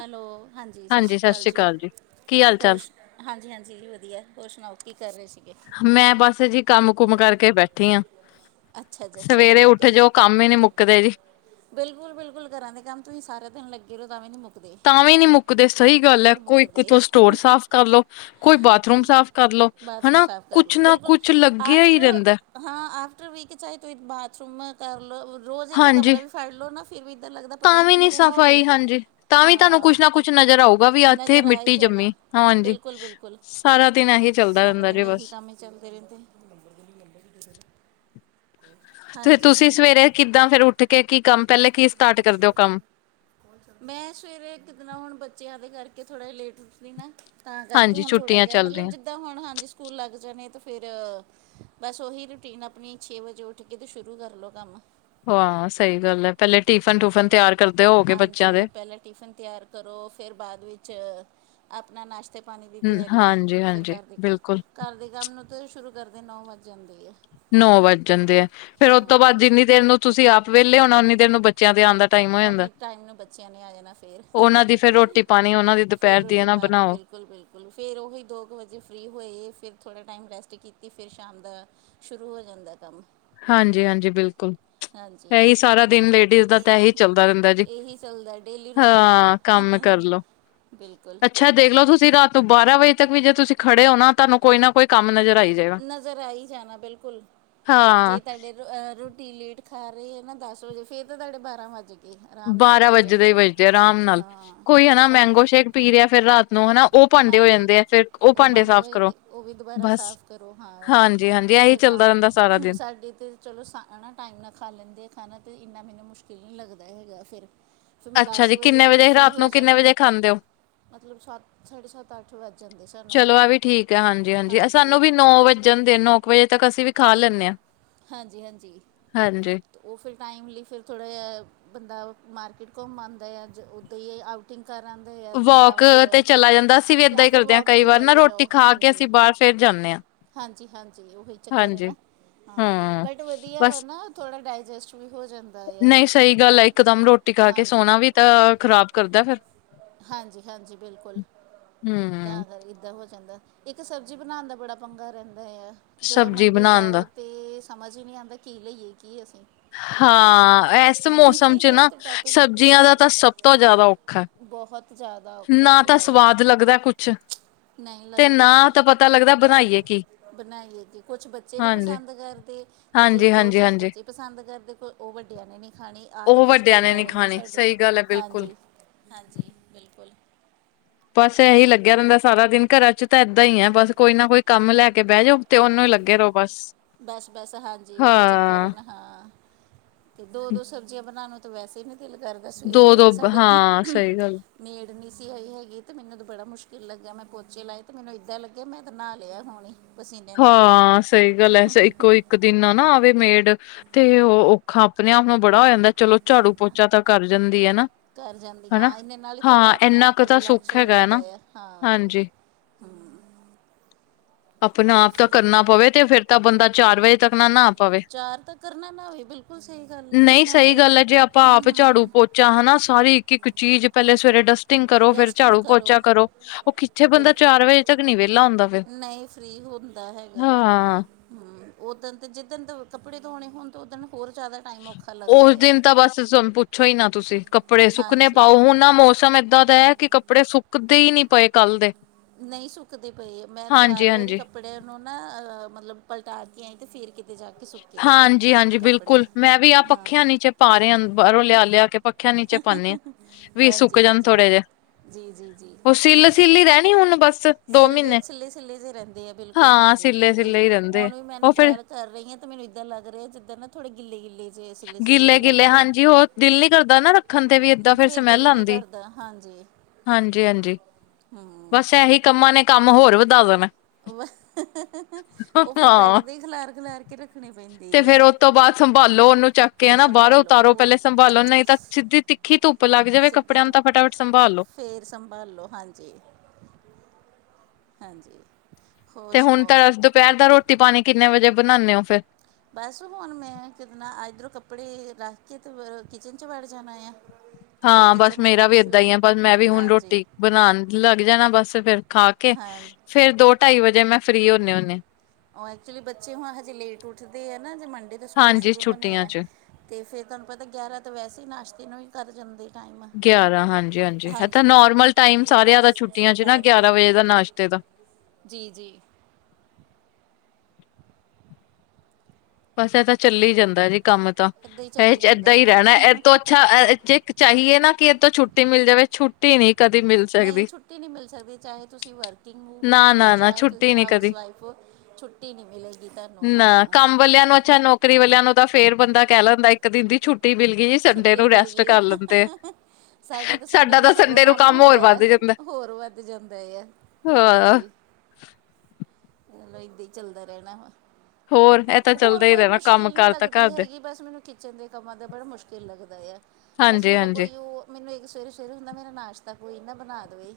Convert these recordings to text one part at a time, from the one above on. Hello ਹਾਂਜੀ ਸਤਿ ਸ਼੍ਰੀ ਅਕਾਲ ਜੀ ਹੋਰ ਹਾਂਜੀ ਹਾਂਜੀ ਜੀ ਵਧੀਆ ਹੋਰ ਸੁਣਾਓ ਕੀ ਕਰ ਰਹੇ ਸੀਗੇ ਮੈਂ ਬਸ ਹਜੇ ਕੰਮ ਕੁਮ ਕਰਕੇ ਬੈਠੀ ਹੈ ਅੱਛਾ ਜੀ ਅੱਛਾ ਸਵੇਰੇ ਠੀਕ ਉੱਠ ਹੈ ਜੀ ਜੋ ਉਹ ਕੰਮ ਹੀ ਨੀ ਮੁੱਕਦੇ ਜੀ ਬਿਲਕੁਲ ਬਿਲਕੁਲ ਕਰਾਂ ਦੇ ਕੰਮ ਤੁਸੀਂ ਸਾਰਾ ਦਿਨ ਲੱਗੇ ਰਹੋ ਤਾਂਵੀ ਨੀ ਮੁੱਕਦੇ ਤਾਂ ਵੀ ਨਹੀਂ ਮੁੱਕਦੇ ਸਹੀ ਤਾਂ ਗੱਲ ਵੀ ਹੈ ਨਹੀਂ ਕੋਈ ਮੁੱਕਦੇ ਕਿਥੋਂ ਸਟੋਰ ਸਾਫ਼ ਕਰ ਲੋ ਕੋਈ ਬਾਥਰੂਮ ਸਾਫ਼ ਕਰਲੋ ਬਾਥਰੂਮ ਹਨਾ ਸਾਫ਼ ਕਰ ਕੁਛ ਲਓ ਨਾ ਬਿਲਕੁਲ ਕੁਛ ਲੱਗਿਆ ਹੀ ਆਫਟਰ ਰਹਿੰਦਾ ਹਾਂ ਆਫਟਰ ਵੀਕ ਚਾ ਤ ਬਾਥਰੂਮ ਕਰ ਲਉ ਰੋਜ਼ ਇੱਕ ਹਾਂਜੀ ਕਮਰਾ ਵੀ ਫੜ ਲਓ ਨਾ ਫਿਰ ਵੀ ਇੱਦਰ ਲੱਗਦਾ ਪਤਾ ਤਾਂ ਨਹੀਂ ਵੀ ਕਿੰਨੇ ਨੀ ਦਿਨ ਹੋ ਗਏ। ਸਫ਼ਾਈ ਹਾਂਜੀ ਤਾਂ ਵੀ ਤੁਹਾਨੂੰ ਹਾਂ, ਕੁਛ ਨਾ ਕੁਛ ਨਜ਼ਰ ਆਊਗਾ ਵੀ ਇੱਥੇ ਨਜ਼ਰ ਆ ਹੀ ਮਿੱਟੀ ਜਾਣਾ, ਜੰਮੀ ਹਾਂਜੀ ਬਿਲਕੁਲ -ਬਿਲਕੁਲ। ਸਾਰਾ ਦਿਨ ਹੀ ਸਾਰਾ ਦਿਨ, ਇਹੀ ਕੰਮ ਹੀ ਚੱਲਦੇ ਰਹਿੰਦੇ। ਤੇ ਹਾਂਜੀ ਤੁਸੀਂ ਹਾਂਜੀ ਸਵੇਰੇ ਕਿੱਦਾਂ ਫਿਰ ਉੱਠ ਕੇ, ਕੀ ਕੰਮ ਪਹਿਲੇ ਕੀ ਸਟਾਰਟ ਕਰਦੇ ਹੋ ਕੰਮ? ਮੈਂ ਸਵੇਰੇ ਇੱਕ ਦਿਨਾਂ ਹੁਣ, ਬੱਚਿਆਂ ਦੇ ਕਰਕੇ ਥੋੜ੍ਹਾ ਜ ਲੇਟ ਉਠ ਦੀ ਮੈ ਤਾਂ ਕਰਕੇ ਹਾਂਜੀ ਹੁਣ ਥੋੜ੍ਹਾ ਛੁੱਟੀਆਂ ਜਿਹਾ, ਚੱਲ ਮਤਲਬ ਰਹੀਆਂ ਜਿੱਦਾਂ ਹੁਣ ਹਾਂਜੀ ਸਕੂਲ ਲੱਗ ਜਾਣੇ ਤਾਂ ਫਿਰ ਬਸ ਓਹੀ ਰੂਟੀਨ ਆਪਣੀ, ਛੇ ਵਜੇ ਉੱਠ ਕੇ ਤੇ ਸ਼ੁਰੂ ਕਰਲੋ ਕੰਮ। ਹਾਂ ਸਹੀ ਗੱਲ ਏ, ਪੇਲੇ ਟਿਫਨ -ਟੂਫਨ ਤਿਆਰ ਕਰਦੇ ਹੋਓਗੇ ਬੱਚੇਆਂ ਦੇ, ਪੇਲੇ ਟੀਫਨ ਤਿਆਰ ਕਰੋ ਫਿਰ ਬਾਅਦ ਵਿੱਚ ਆਪਣਾ ਨਾਸ਼ਤਾ ਖਾਣੇ ਦੀ ਹੂੰ, ਤਿਆਰੀ ਆ ਹਾਂਜੀ ਫੇਰ ਹਾਂਜੀ ਘਰ ਦੇ ਕੰਮ, ਬਿਲਕੁਲ ਘਰ ਦੇ ਕੰਮ ਨੂੰ ਤਾਂ ਸ਼ੁਰੂ ਕਰਦੇ ਨੌ ਵੱਜ ਜਾਂਦੇ ਆ। ਨੌ ਵੱਜ ਜਾਂਦੇ ਆ ਫੇਰ ਉਹ ਤੋਂ ਬਾਅਦ ਹਾਂਜੀ ਜਿੰਨੀ ਦੇਰ ਨੂੰ ਤੁਸੀਂ ਆਪ ਵਿਹਲੇ ਹੋਣਾ ਉਨੀ ਦੇਰ ਨੂੰ ਬੱਚਿਆਂ ਤੇ ਆਣ ਦਾ ਟਾਈਮ ਹੋ ਜਾਂਦਾ ਉਨੇ ਕ ਟਾਈਮ ਨੂੰ ਬੱਚਿਆਂ ਨੇ ਆ ਜਾਣਾ ਫੇਰ ਉਹਨਾਂ ਦੀ ਫੇਰ ਰੋਟੀ ਪਾਣੀ ਉਹਨਾਂ ਦੀ ਫੇਰ ਦੁਪਹਿਰ ਦੀ ਰੋਟੀ ਨਾ ਪਾਣੀ ਬਣਾਓ ਬਿਲਕੁਲ ਬਿਲਕੁਲ ਫੇਰ ਓਹੀ ਦੋ ਕ ਵਜੇ ਫਰੀ ਹੋਏ, ਫਿਰ ਥੋੜ੍ਹਾ ਟਾਈਮ ਰੈਸਟ ਕੀਤੀ ਫਿਰ ਸ਼ਾਮ ਦਾ ਸ਼ੁਰੂ ਹੋ ਜਾਂਦਾ ਕੰਮ ਹਾਂਜੀ -ਹਾਂਜੀ ਬਿਲਕੁਲ ਹਾਂਜੀ ਏ, ਈ ਸਾਰਾ ਦਿਨ ਲੇਡੀਜ਼ ਦਾ ਤਾ ਐ ਇਹ ਹੀ ਚੱਲਦਾ ਰੇਂਦਾ ਜੀ, ਇਹੀ ਚੱਲਦਾ ਡੇਲੀ ਰੂਟੀਨ ਹਾਂ ਕੰਮ ਕਰਲੋ ਬਿਲਕੁਲ ਅੱਛ ਅੱਛਾ ਦੇਖ ਲਓ ਤੁਸੀਂ ਰਾਤ ਨੂੰ ਬਾਰਾਂ ਵਜੇ ਤੱਕ ਵੀ ਜੇ ਤੁਸੀਂ ਖੜ੍ਹੇ ਹੋ ਨਾ ਤੁਹਾਨੂੰ ਕੋਈ ਨਾ ਕੋਈ ਕੰਮ ਨਜ਼ਰ ਆਈ ਜਾਵੇ ਨਜ਼ਰ ਆ ਈ ਜਾਣਾ ਬਿਲਕੁਲ ਹਾਂ ਜੇ ਤਾਡੇ ਰੋਟੀ ਲੇਟ ਖਾ ਰਹੀ ਹੈ ਨਾ ਦਸ ਵਜੇ ਫੇਰ ਤਾਂ ਤੁਹਾਡੇ ਬਾਰਾਂ ਵੱਜ ਗ ਬਾਰਾਂ ਵੱਜੇਦੇ ਈ ਵਜਦੇ ਅਰਾਮ ਨਾਲ ਹਾਂ ਕੋਈ ਹਨਾ ਸਾ ਮੈਂਗੋ ਸ਼ੇਕ ਪੀ ਰੇਆ ਫਿਰ ਰਾਤ ਤੋ ਹਨਾ ਓਹ ਭਾਂਡੇ ਹੋ ਹਾਂਜੀ ਜਾਂਦੇ ਆ, ਫਿਰ ਓਹ ਉਹ ਭਾਂਡੇ ਹੋ ਸਾਫ਼ ਕਰੋ, ਜਾਂਦੇ ਉਹ ਵੀ ਦੁਬਾਰਾ ਬਸ ਸਾਫ਼ ਕਰੋ ਹਾਂ ਹਾਂਜੀ। ਜੀ ਹਾਂਜੀ ਤੇ ਏਹੀ ਫਿਰ ਚੱਲਦਾ ਰੈਂਦਾ ਸਾਰਾ ਤਾਂ ਦਿਨ। ਸਾਡੇ ਤੇ ਚਲੋ ਸ ਹੈ ਨਾ ਟਾਈਮ ਨਾਲ ਖਾ ਲੈਂਦੇ ਖਾਣਾ, ਤਾਂ ਏਨਾ ਮੈਨੂੰ ਮੁਸ਼ਕਿਲ ਨਈ ਲੱਗਦਾ ਹੈਗਾ ਫੇਰ। ਫਿਰ ਮੈਂ ਅੱਛਾ ਦਸ ਜੀ ਵਜੇ ਕਿੰਨੇ ਤੱਕ ਫਰੀ ਰਾਤ ਹੋ ਨੂੰ ਕਿੰਨੇ ਜਾਂਨੀ ਵਜੇ ਖਾਂਦੇ ਹੋ ਮਤਲਬ ਸਤ ਸਾਢੇ ਸੱਤ ਅੱਠ ਵੱਜ ਜਾਂਦੇ ਸਾਨੂੰ ਚਲੋ ਆ ਵੀ ਠੀਕ ਹੈ ਹਾਂਜੀ ਹਾਂਜੀ। ਸਾਨੂੰ ਵੀ ਨੌ ਵੱਜ ਜਾਂਦੇ, ਨੌ ਕ ਵਜੇ ਤੱਕ ਅਸੀਂ ਵੀ ਖਾ ਲੈਂਦੇ ਆ। ਹਾਂਜੀ -ਹਾਂਜੀ। ਉਹ ਫਿਰ ਟਾਈਮਲੀ ਫਿਰ ਥੋੜ੍ਹਾ ਜਿਹਾ ਬੰਦਾ ਮਾਰਕੀਟ ਘੁੰਮ ਆਉਂਦਾ ਜਾਂ ਜ ਉੱਦਾਂ ਹੀ ਆਊਟ ਵੋਕ ਤੇ ਚਲਾ ਜਾਂਦਾ ਅਸੀਂ ਵੀ ਏਦਾਂ ਜਾਂ ਹੀ ਫਿਰ ਕਰਦੇ ਹਾਂ ਵੋਕ ਕਈ 'ਤੇ ਵਾਰ ਨਾ ਚਲੇ ਰੋਟੀ ਜਾਓ ਖਾ ਕੇ ਹਾਂਜੀ ਅਸੀਂ ਬਾਹਰ ਫੇਰ ਜਾਂਨੇ ਆ ਹਾਂਜੀ- ਹਾਂਜੀ ਓਹੀ ਚੱਕਰ ਹੈ ਨਾ ਹਾਂ, ਹਮ ਬਟ ਵਧੀਆ ਵਾ ਨਾ, ਥੋੜ੍ਹਾ ਡਾਇਜੈਸਟ ਵੀ ਹੋ ਜਾਂਦਾ। ਆ ਨਈ ਸਹੀ ਗੱਲ ਐ, ਇੱਕ ਦਮ ਰੋਟੀ ਖਾ ਕੇ ਹਾਂਜੀ ਸੋਣਾ ਵੀ ਤਾਂ ਖ਼ਰਾਬ ਕਰਦਾ ਫੇਰ। ਹਾਂਜੀ- ਹਾਂਜੀ ਬਿਲਕੁਲ ਹਮ ਤਾਂ ਕਰਕੇ ਏਦਾ ਹੋ ਜਾਂਦਾ। ਇੱਕ ਸਬਜ਼ੀ ਬਣਾਣ ਦਾ ਬੜਾ ਪੰਗਾ ਰੇਂਦਾ ਆ, ਜਦੋਂ ਸਬਜ਼ੀ ਮੰਡੀ ਬਣਾਣ ਦਾ ਜਾਓ ਅਤੇ ਸਮਝ ਹੀ ਨਹੀਂ ਆਉਂਦਾ ਕੀ ਲਈਏ ਕੀ ਅਸੀਂ ਹਾਂ ਐਸ ਮੌਸਮ ਚ ਇਹ ਨਾ ਤਾਂ ਟੋਪਿਕ ਸਬਜ਼ੀਆਂ ਦਾ ਤਾਂ ਸਭ ਤੋਂ ਜ਼ਾਦਾ ਔਖਾ। ਬੋਹਤ ਜ਼ਾਦਾ ਔਖਾ ਨਾ ਹੁੰਦਾ ਤਾਂ ਆ। ਸਵਾਦ ਲੱਗਦਾ ਕੁਛ ਨਈ ਤੇ ਲੱਗਦਾ ਨਾ ਤਾਂ ਪਤਾ ਲੱਗਦਾ ਬਣਾਈਏ ਕੀ ਬਣਾਈਏ ਕੀ, ਕੁਛ ਬੱਚੇ ਨੀ ਹਾਂਜੀ ਪਸੰਦ ਕਰਦੇ ਜੇ- ਹਾਂਜੀ ਜੋ ਹਾਂਜੀ ਚੀਜ਼ ਹਾਂਜੀ ਬੱਚੇ ਪਸਦ ਕਰਦੇ ਓਹ ਵੱਡੇਆਂ ਨੇ ਨਹੀਂ ਖਾਨੀ, ਆ ਹੀ ਉਹ ਕੁਛ ਵੱਡਿਆਂ ਨੇ ਚੱਲਦਾ ਨੀ ਰੇਂਦਾ ਖਾਣੀ ਸਾਡੇ ਸਹੀ ਗੱਲ ਹੈ ਬਿਲਕੁਲ ਹਾਂਜੀ। ਹਾਂਜੀ, ਬਿਲਕੁਲ ਬਸ ਏਹੀ ਲੱਗਿਆ ਰੈਂਦਾ ਸਾਰਾ ਦਿਨ, ਘਰਾਂ ਚ ਤਾਂ ਏਦਾਂ ਈ ਆ ਬਸ ਕੋਈ ਨਾ ਕੋਈ ਕੰਮ ਲੈ ਕੇ ਤੇ ਬੈ ਜਾਓ ਤੇ ਓਹਨੂੰ ਲੱਗੇ ਰਹੋ ਬਸ ਬਸ ਬਸ ਹਾਂਜੀ ਉਹੀ ਚੱਕਰ ਹੈ ਹਾਂ ਨਾ ਹਾਂ ਤੇ ਦੋ -ਦੋ ਸਬਜ਼ੀਆਂ ਬਨਾਣ ਨੂੰ ਤਾਂ ਵੈਸੇ ਨੀ ਦਿਲ ਕਰਦਾ ਤਾਂ ਸਵੇਰੇ ਦੋ ਏ ਦੋ ਸਾਡੀ ਹਾਂ ਸਹੀ ਗੱਲ ਨੀਡ ਨਹੀਂ ਸਹੀ ਹੈਗੀ ਅਤੇ ਮੈਨੂੰ ਤਾਂ ਬੜਾ ਮੁਸ਼ਕਿਲ ਲੱਗਿਆ ਮੈਂ ਪੋਚੇ ਲਾਏ ਅਤੇ ਮੈਨੂੰ ਇੱਦਾਂ ਲੱਗਿਆ ਮੈਂ ਤਾਂ ਨਾਹ ਲਿਆ ਹੁਣ ਹੀ ਹਾਂ ਸਈ ਗੱਲ ਏ ਇੱਕੋ -ਇੱਕ ਦਿਨ ਨਾ ਆਵੇ ਮੇਡ ਤੇ ਉਹ ਔਖਾ ਆਪਣੇ ਆਪ ਨੂੰ ਬੜਾ ਹੋ ਜਾਂਦਾ ਚਲੋ ਝਾੜੂ ਪੋਚਾ ਤਾਂ ਕਰ ਜਾਂਦੀ ਹੈ ਨਾ ਘਰ ਹਨਾ। ਜਾਂਦੀਆਂ, ਇਨੇ ਨਾਲ ਹੀ ਥੋੜ੍ਹਾ ਹਾਂ ਜਿਹਾ ਆਪਣੇ ਇੰਨਾ ਆਪ ਕੁ ਨੂੰ ਤਾਂ ਰਿਲੈਕਸ ਸੁੱਖ ਹੋ ਹੈਗਾ ਹੈ ਜਾਂਦਾ ਨਾ ਆ ਹਾਂਜੀ। ਹਮ ਆਪਣੇ ਆਪ ਤਾਂ ਕਰਨਾ ਪਵੇ, ਤੇ ਫੇਰ ਤਾਂ ਬੰਦਾ ਚਾਰ ਵਜੇ ਤੱਕ ਨਾ ਨਾ ਪਾਵੇ, ਚਾਰ ਤਾਂ ਕਰਨਾ ਨਾ ਹੋਵੇ ਬਿਲਕੁਲ ਸਹੀ ਗੱਲ ਹੈ ਨਹੀਂ ਹੁਣ ਸਹੀ ਤੇ ਗੱਲ ਐ ਜੇ ਆਪਾਂ ਆਪ ਹਮ ਝਾੜੂ ਹਮ ਪੋ 'ਚਾ ਹਨਾ, ਸਾਰੀ ਇੱਕ ਇੱਕ ਚੀਜ਼, ਪਹਿਲੇ ਸਵੇਰੇ ਡਸ ਟਿੰਗ ਕਰੋ, ਫਿਰ ਝਾੜੂ ਪੋਚਾ ਕਰੋ, ਉਹ ਕਿੱਥੇ ਬੰਦਾ ਬਿਲਕੁਲ ਚਾਰ ਵਜੇ ਤੱਕ ਨੀ ਵਿਹਲਾ ਹੁੰਦਾ ਫਰ। ਫਰੀ ਹੁੰਦਾ ਹੈਗਾ। ਹੂਘ, ਉੱਦਣ ਤਾਂ ਜਿੱਦਣ ਤਾਂ ਕੱਪੜੇ ਧੋਣੇ ਹੋਣ, ਤਾਂ ਉੱਦਣ ਹੋਰ ਜ਼ਿਆਦਾ ਟਾਈਮ ਔਖਾ ਲੱਗਦਾ ਉਸ ਆ ਦਿਨ ਤਾਂ ਬਸ ਪੁੱਛੋ ਹੀ ਨਾ ਤੁਸੀਂ, ਕੱਪੜੇ ਸੁੱਕਨੇ ਹਾਂਜੀ ਪਾਓ, ਹੁਣ ਆ ਮੌਸ ਮੌਸਮ ਏਦਾਂ ਦਾ ਐ, ਕਿ ਕੱਪੜੇ ਸੁੱਕਦੇ ਹੀ ਨੀ ਪਏ ਕੱਲ ਦੇ। ਨਹੀਂ ਸੁੱਕਦੀ ਪਈ, ਮੈਂ ਚਾਰ ਹਾਂਜੀ ਵਾਰੀ ਹਾਂਜੀ ਕੱਪ ੜਆ ਨੂੰ ਨਾ ਅਹ, ਮਤਲਬ ਪਲਟਾਰ ਕੇ ਆਈ ਤੇ ਫੇਰ ਹਾਂਜੀ ਹਾਂਜੀ ਬਿਲਕੁਲ, ਮੈਂ ਵੀ ਆਹ ਹਾਂ ਪੱਖਿਆਂ ਨੀਚੇ ਪਾ ਰਿਹਾ, ਬਾਹਰੋਂ ਲਿਆ ਲਿਆ ਕੇ ਪੱਖਿਆ ਨੀਚੇ ਪਾਉਦੇ ਆ, ਵੀ ਸੁੱਕ ਹਾਂਜੀ ਜਾਣ ਹਾਂਜੀ ਥੋੜੇ ਜਿਹੇ, ਜੀ ਜੀ ਉਹ ਸੀਲ ਸੀਲ ਹੀ ਰਹਿਣੀ, ਹੁਣ ਬੱਸ। ਸਿੱਲ ਜੇ ਸਿੱਲੇ ਸਿੱਲੇ ਜੇ ਰਹਿੰਦੇ ਆ, ਬਿਲਕੁਲ ਹਾਂ ਹਾਂਜੀ ਸਿੱਲੇ ਇਏਦਾਂ ਹੀ, ਸਿੱਲੇ ਰਹਿੰਦੇ ਹੁਣ ਵੀ ਮੈਂ ਨਾ ਉਹ ਫਿਰ ਤੈਅ ਕਰ ਰਹੀ ਆ, ਮੈਨੂੰ ਇਦਾਂ ਲੱਗ ਰਿਹਾ ਐ, ਜਿੱਦ ਨਾ ਥੋੜੇ ਗਿੱਲੇ ਗਿੱਲੇ ਜੇ ਸਿੱਲੇ ਸਿੱਲੇ ਜੇ ਗਿੱਲੇ ਲੱਗ ਗਿੱਲੇ ਰਹੇ ਹਾਂਜੀ, ਉਹ ਦਿਲ ਨ ਕਰਦਾ ਨਾ ਰੱਖਣ ਤੇ ਵੀ, ਏਦਾਂ ਫਿਰ ਸਮੈਲ ਦਿਲ ਨਹੀਂ ਆਦੀ। ਕਰਦਾ ਹਾਂਜੀ, ਹਾਂਜੀ। ਹੂੰ। ਬਸ ਇਹੀ ਕੰਮਾਂ ਨੇ, ਕੰਮ ਹੋਰ ਵਧਾ ਦੇਣਾ। ਉਹ ਫੇਰ ਹਾਂ ਬੈਡ ਦੇ ਖਿਲਾਰ, ਖਿਲਾਰ ਕੇ ਰੱਖਣੇ ਤੇ ਪੈਂਦੇ ਆ। ਫੇਰ ਉਹ ਤੋਂ ਬਾਅਦ ਸੰਭਾਲੋ ਉਹਨੂੰ ਚੱਕ ਕੇ ਫਿਰ ਹੈਨਾ, ਬਾਹਰੋਂ ਸੰਭਾਲੋ ਉਤਾਰੋ ਉਹ ਪਹਿਲੇ ਸੰਭਾਲੋ ਨਹੀਂ ਤਾਂ, ਸਿੱਧੀ ਤਿੱਖੀ ਧੁੱਪ ਲੱਗ ਜਾਵੇ ਸਿੱਧੀ ਕੱਪੜਿਆਂ ਨੂੰ ਤਾਂ ਧੁੱਪ ਫਟਾਫਟ ਸੰਭਾਲੋ। ਫਿਰ ਸੰਭਾਲੋ, ਹਾਂਜੀ- ਹਾਂਜੀ। ਹੋਰ ਤੇ ਹੁਣ ਤਾਂ ਸੁਣਾਓ ਦੁਪਹਿਰ ਦਾ, ਰੋਟੀ ਪਾਣੀ ਕਿੰਨੇਂ ਵਜੇ ਬਣਾਨੇ ਉ ਫੇ? ਬਸ ਹੁਣ ਮੈਂ ਕਿਦਨਾ ਇੱਧਰੋਂ ਕੱਪੜੇ ਰੱਖ ਕੇ, ਤੇ ਫਰ ਕਿਚਨ 'ਚ ਵੜ ਜਾਣਾ ਆ। ਤੇ ਫਿਰ ਹਾਂ, ਬਸ ਕਿਚਨ ਦੇ ਮੇਰਾ ਕੰਮ ਵੀ ਏਦਾਂ ਸ਼ੁਰੂ ਹੀ ਐ, ਬਸ ਮੈਂ ਵੀ ਹੁਣ ਹਾਂਜੀ ਰੋਟੀ ਬਣਾਨ ਲੱਗ ਜਾਣਾ, ਬਸ ਫੇਰ ਖਾ ਕੇ ਹਾਂ ਫੇਰ ਦੋ ਢਾਈ ਵਜੇ, ਮੈਂ ਫ੍ਰਰੀ ਹੁੰਨੇ ਹੁੰਨੇ। ਉਹ ਐਕਚੁਲੀ ਬੱਚੇ ਹੁਣ ਹਜੇ ਲੇਟ ਉੱਠਦੇ ਆ ਨਾ, ਜੇ ਮੰਡੇ ਤੋਂ ਸਕੂਲ ਹਾਂਜੀ ਸ਼ੁਰੂ ਹੋਣੇ ਛੁੱਟੀਆਂ ਆ। ਚ। ਤੇ ਫੇਰ ਤੁਹਾਨੂੰ ਪਤਾ, ਗਿਆਰਾਂ ਤੋਂ ਵੈਸੇ ਹੀ ਨਾਸ਼ਤੇ ਨੂੰ ਵੀ ਕਰ ਜਾਂਦੇ ਟਾਈਮ, ਗਿਆਰਾਂ ਹਾਂਜੀ-ਹਾਂਜੀ ਇਹ ਤਾਂ ਹਾਂਜੀ ਨੋਰਮਲ ਟਾਈਮ ਤੇ ਸਾਰਿਆਂ ਦਾ ਬਸ, ਉਸ ਛੁੱਟੀਆਂ ਤੋਂ ਚ ਨਾ ਬਾਅਦ ਗਿਆਰਾਂ ਫਿਰ ਵਜੇ ਦਾ ਨਾਸ਼ਤੇ ਦਾ। ਜੀ ਜੀ। ਬਸ ਇਹ ਤਾਂ, ਚੱਲੀ ਜਾਂਦਾ ਜੀ ਕੰਮ ਤਾਂ ਇੱਦਾਂ ਹੀ ਇਹ ਚੱਲੀ 'ਚ ਏਦਾਂ ਜਾਂਦਾ ਹੀ ਹਾਂ ਰਹਿਣਾ, ਇਹ ਤੋਂ ਅੱਛਾ ਅ ਜੇ ਚਾਹੀਏ ਨਾ ਕਿ ਇਹ ਤੋਂ ਛੁੱਟੀ ਮਿਲ ਜਾਵੇ, ਛੁੱ ਨਈ ਛੁੱਟੀ ਨੀ ਮਿਲ ਸਕਦੀ, ਚਾਹੇ ਤੁਸੀਂ ਵਰਕਿੰਗ ਨਾ ਵੂਮੈਨ ਉਹ, ਨਾ ਨਾ ਚਾਹੇ ਛੁੱਟੀ ਤੁਸੀਂ ਨੀ ਹਾਊਸ ਕਦੀ। ਵਾਈਫ ਛੁੱਟੀ ਨੀ ਮਿਲੇਗੀ ਤੁਹਾਨੂੰ, ਹਾਂ। ਆ ਕੰਮ ਵਾਲਿਆਂ ਨੂੰ ਅੱਛਾ, ਨੌਕਰੀ ਵਾਲਿਆਂ ਨੂੰ ਤਾਂ ਫੇਰ ਬੰਦਾ ਕਹਿ ਲੈਂਦਾ, ਇੱਕ ਦਿਨ ਦੀ ਛੁੱਟੀ ਮਿਲ ਗਈ ਜੀ ਸੰਡੇ ਛੁੱਟੀ ਨੂੰ ਮਿਲ ਰੈਸਟ ਗਈ ਆ ਕਰ ਲੈਂਦੇ। ਸਾਡਾ ਤਾਂ ਸੰਡੇ ਨੂੰ ਸਗੋਂ ਕੰਮ ਹੁੰਦਾ ਆ, ਹੋਰ ਵੱਧ ਜਾਂਦਾ ਆ, ਹਾਂ। ਹਾਂਜੀ। ਮਲ ਏਦਾਂ ਈ ਚੱਲਦਾ ਰਹਿਣਾ ਵਾ। ਹੋਰ ਐ ਹੋਰ ਕੋਈ ਮੁਸ਼ਕਿਲ ਨੀ ਲੱਗਦੀ ਹੈਗੀ, ਬਸ ਮੈਨੂੰ ਕਿਚਨ ਦੇ ਕੰਮਾਂ ਦਾ ਬੜਾ ਮੁਸ਼ਕਿਲ ਲੱਗਦਾ ਆ। ਬਸ ਹਾਂਜੀ ਮੇਰਾ ਹਾਂਜੀ ਕੋਈ ਓ ਮੈਨੂੰ ਇੱਕ ਸਵੇਰੇ ਸਵੇਰੇ ਹੁੰਦਾ, ਮੇਰਾ ਨਾਸ਼ਤਾ ਕੋਈ ਨਾ ਬਨਾ ਦੇਵੇ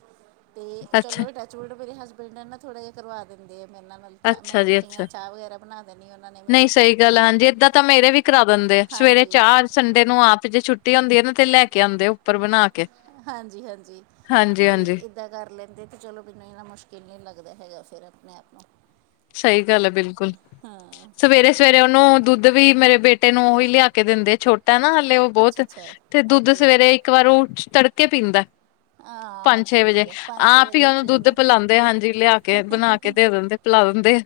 ਤੇ ਅੱਛਾ ਚਲੋ ਟੱਚ ਵੂਡ ਮੇਰੇ ਹਸਬੈਂਡ ਨਾ ਥੋੜਾ ਜਾ ਕਰਵਾ ਦਿੰਦੇ ਆ, ਮੇਰੇ ਨਾ। ਨਲ, ਚਾਹ ਮੈਂ ਅੱਛਾ ਜੀ ਉੱਠੀ ਅੱਛਾ। ਆ, ਚਾਹ ਵਗੈਰਾ ਬਨਾ ਦੇਨੀ ਐ ਓਨਾਂ ਨੇ ਨਹੀਂ ਮੈਨੂੰ। ਸਹੀ ਗੱਲ ਹਾਂਜੀ, ਏਦਾਂ ਤਾਂ ਮੇਰੇ ਵੀ ਕਰਾ ਦਿੰਦੇ ਆ, ਸਵੇਰੇ ਹਾਂਜੀ ਚਾਰ ਸੰਡੇ ਨੂੰ ਆਪ ਜੇ ਛੁੱਟੀ ਹੁੰਦੀ ਐ ਨਾ ਤੇ ਲੈ ਕੇ ਆਉਂਦੇ ਓ। ਉੱਪਰ ਬਨਾ ਕੇ ਹਾਂਜੀ-ਹਾਂਜੀ। ਦਾਂ ਕਰ ਲੈਂਦੇ ਤੇ ਚਲੋਂ ਬੀ ਨਾ ਇੰਨਾ ਮੁਸ਼ਕਿਲ ਨਈ ਲੱਗਦਾ ਹੈਗਾ ਫੇਰ ਅਪਨੇ ਆਪ ਨੂੰ। ਸਈ ਗੱਲ ਐ ਬਿਲਕੁਲ। ਹਾਂ ਸਵੇਰੇ-ਸਵੇਰੇ ਓਨੂੰ ਦੁੱਧ ਵੀ ਮੇਰੇ ਬੇਟੇ ਨੂੰ ਓਹੀ ਲਿਆ ਕੇ ਦੇਂਦੇ ਛੋਟੇ ਟਾ ਨਾ ਹਾਲੇ ਓ ਬੋਤ ਅੱਛਾ ਅੱਛਾ ਤੇ ਦੁੱਧ ਓਕੇ ਸਵੇਰੇ ਇੱਕ ਵਾਰ ਓ ਤੜਕੇ ਪੀਂਦਾ। ਹਾਂ ਪੰਜ-ਛੇ ਵਜੇ ਠੀਕ ਹੈ ਪੰਜ ਛੇ ਆਪ ਵਜੇ ਈ ਉੱਠ ਓਨੂੰ ਦੁੱਧ ਜਾਣਾ ਪਿਲਾਂਦੇ ਹਾਂਜੀ ਲਿਆ ਕੇ ਬਨਾ ਕੇ ਦੇ ਦੇਂਦੇ। ਪਿਲਾ ਦਿੰਦੇ ਆ।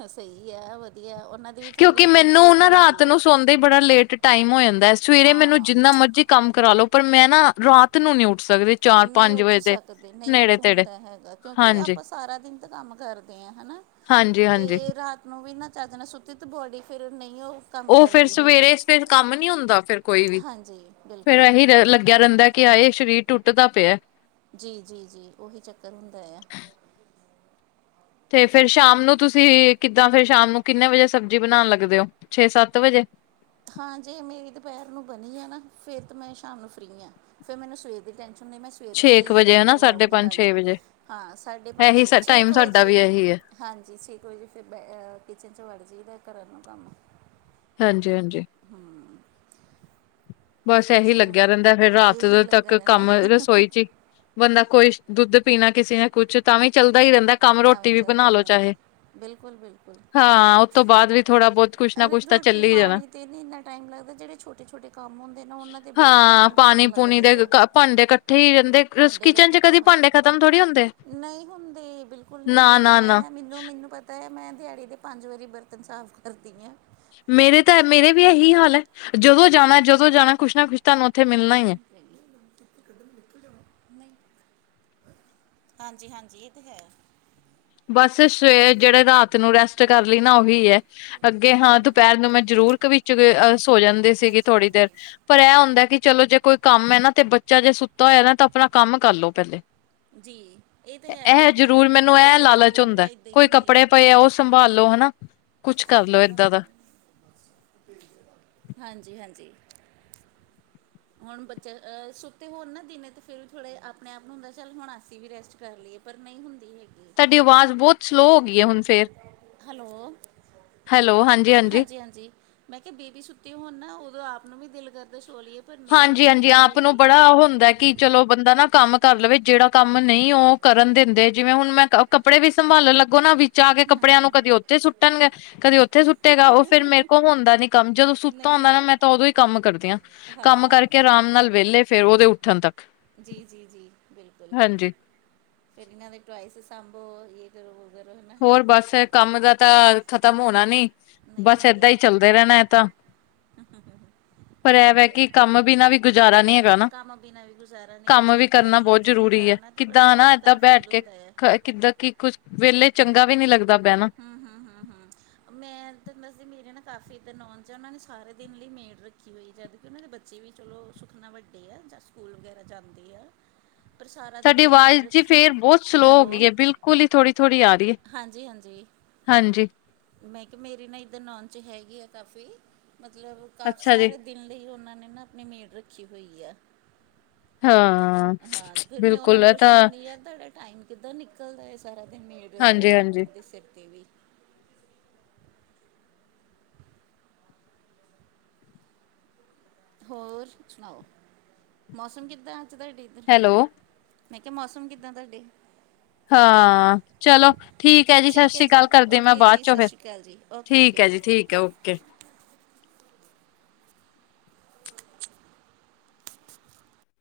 ਹਾਂ, ਸਹੀ ਆ ਵਧੀਆ ਉਹਨਾਂ ਦੀ ਵੀ ਥੋੜ੍ਹੀ ਕਿਉਂਕਿ ਮੈਨੂੰ ਨਾ ਰਿਸਪੋਂਸੀਬਿਲਿਟੀ ਰਾਤ ਹੁੰਦੀ ਹੈ ਨੂੰ ਸੌਦੇ ਬੜਾ ਲੇਟ ਟਾਈਮ ਹੋ ਜਾਂਦਾ ਸਵੇਰੇ ਮੈਨੂੰ ਹਾਂ ਜਿੰਨਾ ਮਰਜ਼ੀ ਕੰਮ ਕਰਾ ਲੋ ਪਰ ਮੈਂ ਨਾ ਰਾਤ ਨੂੰ ਨੀ ਉੱਠ ਸਕਦੀ। ਚਾਰ ਨਈ ਪੰਜ ਉੱਠ ਵਜੇ ਦੇ ਸਕਦੇ ਨਈ ਨੇੜੇ ਉੱਠ ਤੇੜੇ ਹੁੰਦਾ ਹੈਗਾ ਕਿਉਂਕਿ ਹਾਂਜੀ ਆਪਸ ਸਾਰਾ ਦਿਨ ਤੇ ਕੰਮ ਕਰਦੇ ਆ ਹਨਾ ਹਾਂਜੀ ਹਾਂਜੀ ਤੇ ਰਾਤ ਨੂੰ ਵੀ ਨਾ ਚੱਜ ਨਾ ਸੁੱਤੀ ਤਾਂ ਬੋਡੀ ਫਿਰ ਨਈ ਓ ਓ ਫੇਰ ਸਵੇਰੇ ਇਸ [unintelligible] ਕੰਮ ਨੀ ਹੁੰਦਾ ਫਿਰ ਕੋਈ ਵੀ ਹਾਂਜੀ ਫੇਰ ਬਿਲਕੁਲ ਏਹੀ ਲੱਗਿਆ ਰਹਿੰਦਾ। ਕਿ ਹਾਏ ਸਰੀਰ ਟੁੱਟਦਾ ਪਿਆ। ਜੀ, ਜੀ, ਜੀ ਓਹੀ ਚੱਕਰ ਹੁੰਦਾ ਆ। ਤੇ ਫੇਰ ਸ਼ਾਮ ਨੂੰ ਤੁਸੀਂ ਕਿੱਦਾਂ ਫਿਰ ਸ਼ਾਮ ਨੂੰ ਕਿੰਨੇ ਵਜੇ ਸਬਜ਼ੀ ਬਨਾਨ ਲੱਗਦੇ ਓ ਛੇ-ਸੱਤ ਵਜੇ। ਹਾਂ ਜੇ ਮੇਰੀ ਦੁਪਹਿਰ ਨੂੰ ਬਨੀ ਏ ਨਾ ਫੇਰ ਤਾਂ ਮੈਂ ਸ਼ਾਮ ਨੂੰ ਫ੍ਰੀ ਆਂ। ਫੇਰ ਮੈਨੂੰ ਸਵੇਰ ਦੀ ਟੈਂਸ਼ਨ ਹੁੰਦੀ ਮੈਂ ਸਵੇਰ ਨੂੰ ਛੇ ਕੀ ਕੁ ਵਜੇ ਹਨਾ ਸਾਢੇ ਕਰਵਾਉਂਗੀ ਪੰਜ ਛੇ ਹਾਂਜੀ ਵਜੇ ਹਾਂ ਸਾਢੇ ਇਹੀ ਪੰਜ-ਛੇ ਛੇ ਟਾਈਮ ਕ ਸਾਡਾ ਵੀ ਵਜੇ ਇਹੀ ਹੈ ਹਾਂਜੀ ਛੇ ਕੁ ਵਜੇ ਫਿਰ ਬੈ ਕਿਚਨ 'ਚ ਵੜ ਜਈਦਾ ਕਰਨ ਨੂੰ ਕੰਮ। ਹਾਂਜੀ-ਹਾਂਜੀ। ਹਾਂ। ਬਸ ਐਹੀ ਲੱਗਿਆ ਰਹਿੰਦਾ ਫੇਰ ਰਾਤ ਇਹੀ ਲੱਗਾ ਤੱਕ ਰਹਿੰਦਾ ਕੰਮ ਰਸੋਈ 'ਚ ਈ ਬੰਦਾ ਕੋਈ ਦੁੱਧ ਪੀਨਾ ਕਿਸੇ ਨੇ ਕੁਛ ਤਾਂ ਵੀ ਚੱਲਦਾ ਈ ਰਹਿੰਦੈ। ਤਾਂ ਵੀ ਚੱਲਦਾ ਈ ਰਹਿੰਦੈ ਬਿਲਕੁਲ ਬਿਲਕੁਲ। ਹਾਂ ਉਸ ਤੋਂ ਬਾਦ ਵੀ ਥੋੜ੍ਹਾ ਬੋਤ ਕੁਛ ਨਾ ਅਰੇ ਕੁਛ ਤਾਂ ਰੋਟੀ ਚੱਲੀ ਜਾਨਾ। ਪਾਣੀ ਤੇ ਨੀ ਇੰਨਾ ਟਾਈਮ ਲੱਗਦਾ ਜੇੜੇ ਛੋਟੇ-ਛੇਟੇ ਕੰਮ ਹੁੰਦ ਤੇ ਨਾ ਓਨਾਂ ਦੇ ਬੋਤ ਹਾਂ ਅ ਟਾਈਮ ਪਾਣੀ ਪੂਣੀ ਦੇ ਲੱਗਦੇ ਐ ਭਾਂਡੇ ਇਕੱਠੇ ਹੀ ਰਹਿੰਦੇ ਭਾਂਡੇ ਕਿਚਨ ਚ ਕੱਠੇ ਕਦੀ ਭਾਂਡੇ ਖਤਮ ਥੋੜ੍ਹੀ ਹੁੰਦੇ [unintelligible] ਨਈ ਹੁੰਦੇ ਬਿਲਕੁਲ ਨਈ ਨਾ ਹੁੰਦੇ ਨਾ ਨਾ ਮੈਂ ਮੈਨੂੰ ਮੈਨੂੰ ਪਤਾ ਐ ਮੈਂ ਦਿਹਾੜੀ ਦੇ ਪੰਜ ਵਾਰੀ ਬਰਤਨ ਸਾਫ਼ ਕਰਦੀ ਆਂ। ਮੇਰੇ ਤਾਂ ਮੇਰੇ ਵੀ ਏਹੀ ਹਾਲ ਐ ਜਦੋਂ ਜਾਣਾ, ਜਦੋਂ ਜਾਣਾ ਕੁਛ ਨਾ ਕੁਛ ਤੁਹਾਨੂੰ ਉੱਥੇ ਮਿਲਣਾ ਹੀ ਹੈ [unintelligible] ਹਾਂਜੀ-ਹਾਂਜੀ ਏ ਤੇ ਹੈ। ਬਸ ਸਵੇਰੇ ਜੇੜੇ ਰਾਤ ਨੂੰ ਰੈਸਟ ਕਰ ਲਈ ਨਾ ਓਹੀ ਹੈ। ਅੱਗੇ ਹਾਂ ਦੁਪਹਿਰ ਨੂੰ ਮੈਂ ਜ਼ਰੂਰ ਕਵਿ ਚ ਜੀ ਅ ਸੋ ਜਾਂਦੀ ਸੀਗੀ ਹਾਂਜੀ ਥੋੜ੍ਹੀ ਦੇਰ ਹਾਂਜੀ ਪਰ ਐ ਹੁੰਦਾ ਕਿ ਚਲੋ ਜੇ ਕੋਈ ਕੰਮ ਐ ਨਾ ਤੇ ਬੱਚਾ ਜੇ ਸੁੱਤਾ ਹੋਇਆ ਨਾ ਤਾਂ ਅਪਨਾ ਕੰਮ ਕਰ ਲੋ ਪਹਿਲੇ। ਜੀ ਇਹ ਤੇ ਹੈ ਬਿਲਕੁਲ ਛੋਟੇ ਬੱਚੇ ਓਹਦੇ 'ਚ ਨਾਲ ਹੁੰਦਾ ਥੋੜ੍ਹਾ ਇੱਦਾਂ ਹੀ ਕੋਈ ਹੁੰਦੀ ਕੱਪੜੇ ਪਏ ਆ ਉਹ ਸੰਭਾਲ ਲਓ ਹਨਾ। ਕੁਛ ਕਰਲੋ ਮੇਰੇ ਏਦਾਂ ਦਾ ਭਾਬੀ ਨੇ ਹਾਂਜੀ ਹਾਂਜੀ। ਹੁਣ ਬੱਚਾ ਸੁੱਤੇ ਹੋਣ ਨਾ ਦਿਨੇ ਤਾਂ ਫਿਰ ਵੀ ਥੋੜ੍ਹੇ ਆਪਣੇ ਆਪ ਨੂੰ ਹੁੰਦਾ ਚੱਲ ਹੁਣ ਅਸੀਂ ਵੀ ਰੈਸਟ ਕਰ ਲਈਏ। ਪਰ ਨਹੀਂ ਹੁੰਦੀ ਹੈਗੀ ਤੁਹਾਡੀ ਆਵਾਜ਼ ਬਹੁਤ ਸਲੋਅ ਹੋ ਗਈ ਹੁਣ ਫੇਰ ਹੈਲੋ ਹੈਲੋ ਹਾਂਜੀ ਹਾਂਜੀ। ਹਾਂਜੀ। ਮੈਂ ਕਿਹਾ ਬੇਬੀ ਸੁੱਤੀ ਹੋਣ ਨਾ ਉਦੋਂ ਆਪ ਨੂੰ ਵੀ ਦਿਲ ਕਰਦਾ ਸੋ ਲਈਏ। ਪਰ ਨਹੀਂ ਹਾਂਜੀ ਰੈਸਟ ਹਾਂਜੀ ਹੁੰਦੀ ਆਪ ਨੂੰ ਹੈਗੀ ਬੜਾ ਓ ਹੁੰਦਾ ਕਿ ਚਲੋ ਬੰਦਾ ਨਾ ਕੰਮ ਕਰ ਲਵੇ ਜਿਹੜਾ ਕੰਮ ਨਹੀਂ ਉਹ ਕਰਨ ਦਿੰਦੇ ਜਿਵੇਂ ਹੁਣ ਮੈਂ ਕੰਮ ਕੱਪੜੇ ਵੀ ਸੰਭਾਲਣ ਲੱਗੋ ਨਾ ਵਿੱਚ ਆ ਕੇ ਕੱਪੜਿਆਂ ਨੂੰ ਕਦੇ ਉੱਥੇ ਸੁੱਟਣਗੇ ਕਦੇ ਉੱਥੇ ਸੁੱਟੇਗਾ ਉਹ ਫੇਰ ਮੇਰੇ ਕੋਲ ਹੁੰਦਾ ਨੀ ਕੰਮ ਜਦੋਂ ਸੁੱਤਾ ਹੁੰਦਾ ਨਾ ਮੈਂ ਤਾਂ ਉਦੋਂ ਹੀ ਕੰਮ ਕਰਦੀ ਹਾਂ। ਹਾਂ ਨਾਲੇ ਵਿਹਲੇ ਫੇਰ ਉਹਦੇ ਉੱਠਣ ਤੱਕ। ਜੀ- ਜੀ- ਜੀ ਬਿਲਕੁਲ ਹਾਂਜੀ ਫੇਰ ਇਹਨਾਂ ਦੇ ਟੋਇਸ ਸਾਂਭੋ ਏ। [unintelligible] ਹੋਰ ਬਸ ਏਹ ਕੰਮ ਦਾ ਤਾਂ ਖਤਮ ਹੋਣਾ ਨੀ ਨਹੀਂ ਬਸ ਹੁੰਦੇ ਏਦਾਂ ਹੀ ਚੱਲ ਦਹਿਣਾ ਹੈ ਤਾਂ ਪਰ ਇਹਵੀ ਠੀਕ ਹੈ ਕਿ ਕੰਮ ਬਿਨਾਂ ਵੀ ਗੁਜ਼ਾਰਾ ਨੀ ਹੈਗਾ ਨਾ ਕੰਮ ਬਿਨਾਂ ਵੀ ਗੁਜ਼ਾਰਾ ਨਹੀਂ ਕੰਮ ਬੱਚੇ ਵੀ ਕਰਨਾ ਬਹੁਤ ਜ਼ਰੂਰੀ ਹੈ ਕਿੱਦਾਂ ਨਾ। ਇਕ ਏਦਾਂ ਤਰ੍ਹਾਂ ਬੈਠ ਫੀਲ ਕੇ ਹੁੰਦਾ ਹੈ। ਕਿੱਦਾਂ ਕਿ ਕੁੱਝ ਵਿਹਲੇ ਚੰਗਾ ਵੀ ਨੀ ਲੱਗਦਾ ਬਹਿਣਾ। ਹਮ- ਹਮ- ਹਮ- ਹਮ ਮੈਂ ਤੁਹਾਨੂੰ ਦੱਸਦੀ ਮੇਰੇ ਨਾ ਕਾਫੀ ਇੱਧਰ ਨੌਚ ਆ ਉਹਨਾ ਨੇ ਸਾਰੇ ਦਿਨ ਲਈ ਮੇਢ ਰੱਖੀ। ਨਈਂ, ਜਦਕਿ ਨਾ ਮੇ ਬੱਚੇ ਵੀ ਚਲੋ ਸੁੱਖ ਨਾਲ ਵੱਡੇ ਐ ਜਾਂ ਸਕੂਲ ਵਗੈਰਾ ਜਾਂਦੇ ਐ ਪਰ ਸਾਰਾ ਸਾਡੀ ਦਿੱਲੀ ਮੇਲ ਆਵਾਜ਼ ਜੀ ਰੱਖੀ, ਫੇਰ ਬਹੁਤ ਸਲੋਅ ਹੋ ਹੈਲੋ, ਗਈ ਹੈ ਬਿਲਕੁਲ ਹੀ ਥੋੜ੍ਹੀ ਥੋੜ੍ਹੀ ਆ ਰਹੀ ਹੈ ਹਾਂਜੀ-ਹਾਂ ਜੀ, ਹਾਂਜੀ ਮੈਂ ਕਿਹਾ ਮੇਰੀ ਨਾ ਇੱਧਰ ਨੌਨ 'ਚ ਹੈਗੀ ਆ ਕਾਫੀ, ਮਤਲਬ ਕਾਫ ਅੱਛਾ ਜੀ ਸਾਰੇ ਦਿਨ ਲਈ ਉਹਨਾਂ ਨੇ ਨਾ ਆਪਣੀ ਮੇਡ ਰੱਖੀ ਹੋਈ ਆ। ਹਾਂ ਹਾਂ, ਫਿਰ ਮੈਂ ਉਹਨਾਂ ਬਿਲਕੁਲ ਨੂੰ ਇਹ ਤਾਂ ਪੁੱਛਦੀ ਹੁੰਨੀ ਆ, ਤਾਡੇ ਟਾਈਮ ਕਿੱਦਾਂ ਨਿਕਲਦਾ ਐ ਸਾਰਾ ਦਿਨ ਮੇਰੇ ਹਾਂਜੀ ਹਾਂਜੀ ਦੇ ਸਿਰ 'ਤੇ ਵੀ। ਹੋਰ ਸੁਣਾਓ, ਮੌਸਮ ਕਿੱਦਾਂ ਅੱਜ ਤੁਹਾਡੇ ਇੱਧਰ? ਹੈਲੋ ਮੈਂ ਕਿਆ ਮੌਸਮ ਕਿੱਦਾਂ ਤੁਹਾਡੇ? ਹਾਂ, ਚਲੋ ਠੀਕ ਐ ਜੀ ਸਾ ਹੈ ਜੀ ਸ਼ੀਕਾਲ ਕਰਦੇ ਮੈਂ ਓਕੇ ਜੀ ਬਾਅ'ਚੋਂ ਸਤਿ ਫੇਰ। ਸ਼੍ਰੀ ਅਕਾਲ ਜੀ ਓਕੇ ਓਕੇ ਠੀਕ ਐ ਬਾਏ ਜੀ, ਠੀਕ ਐ, ਓਕੇ।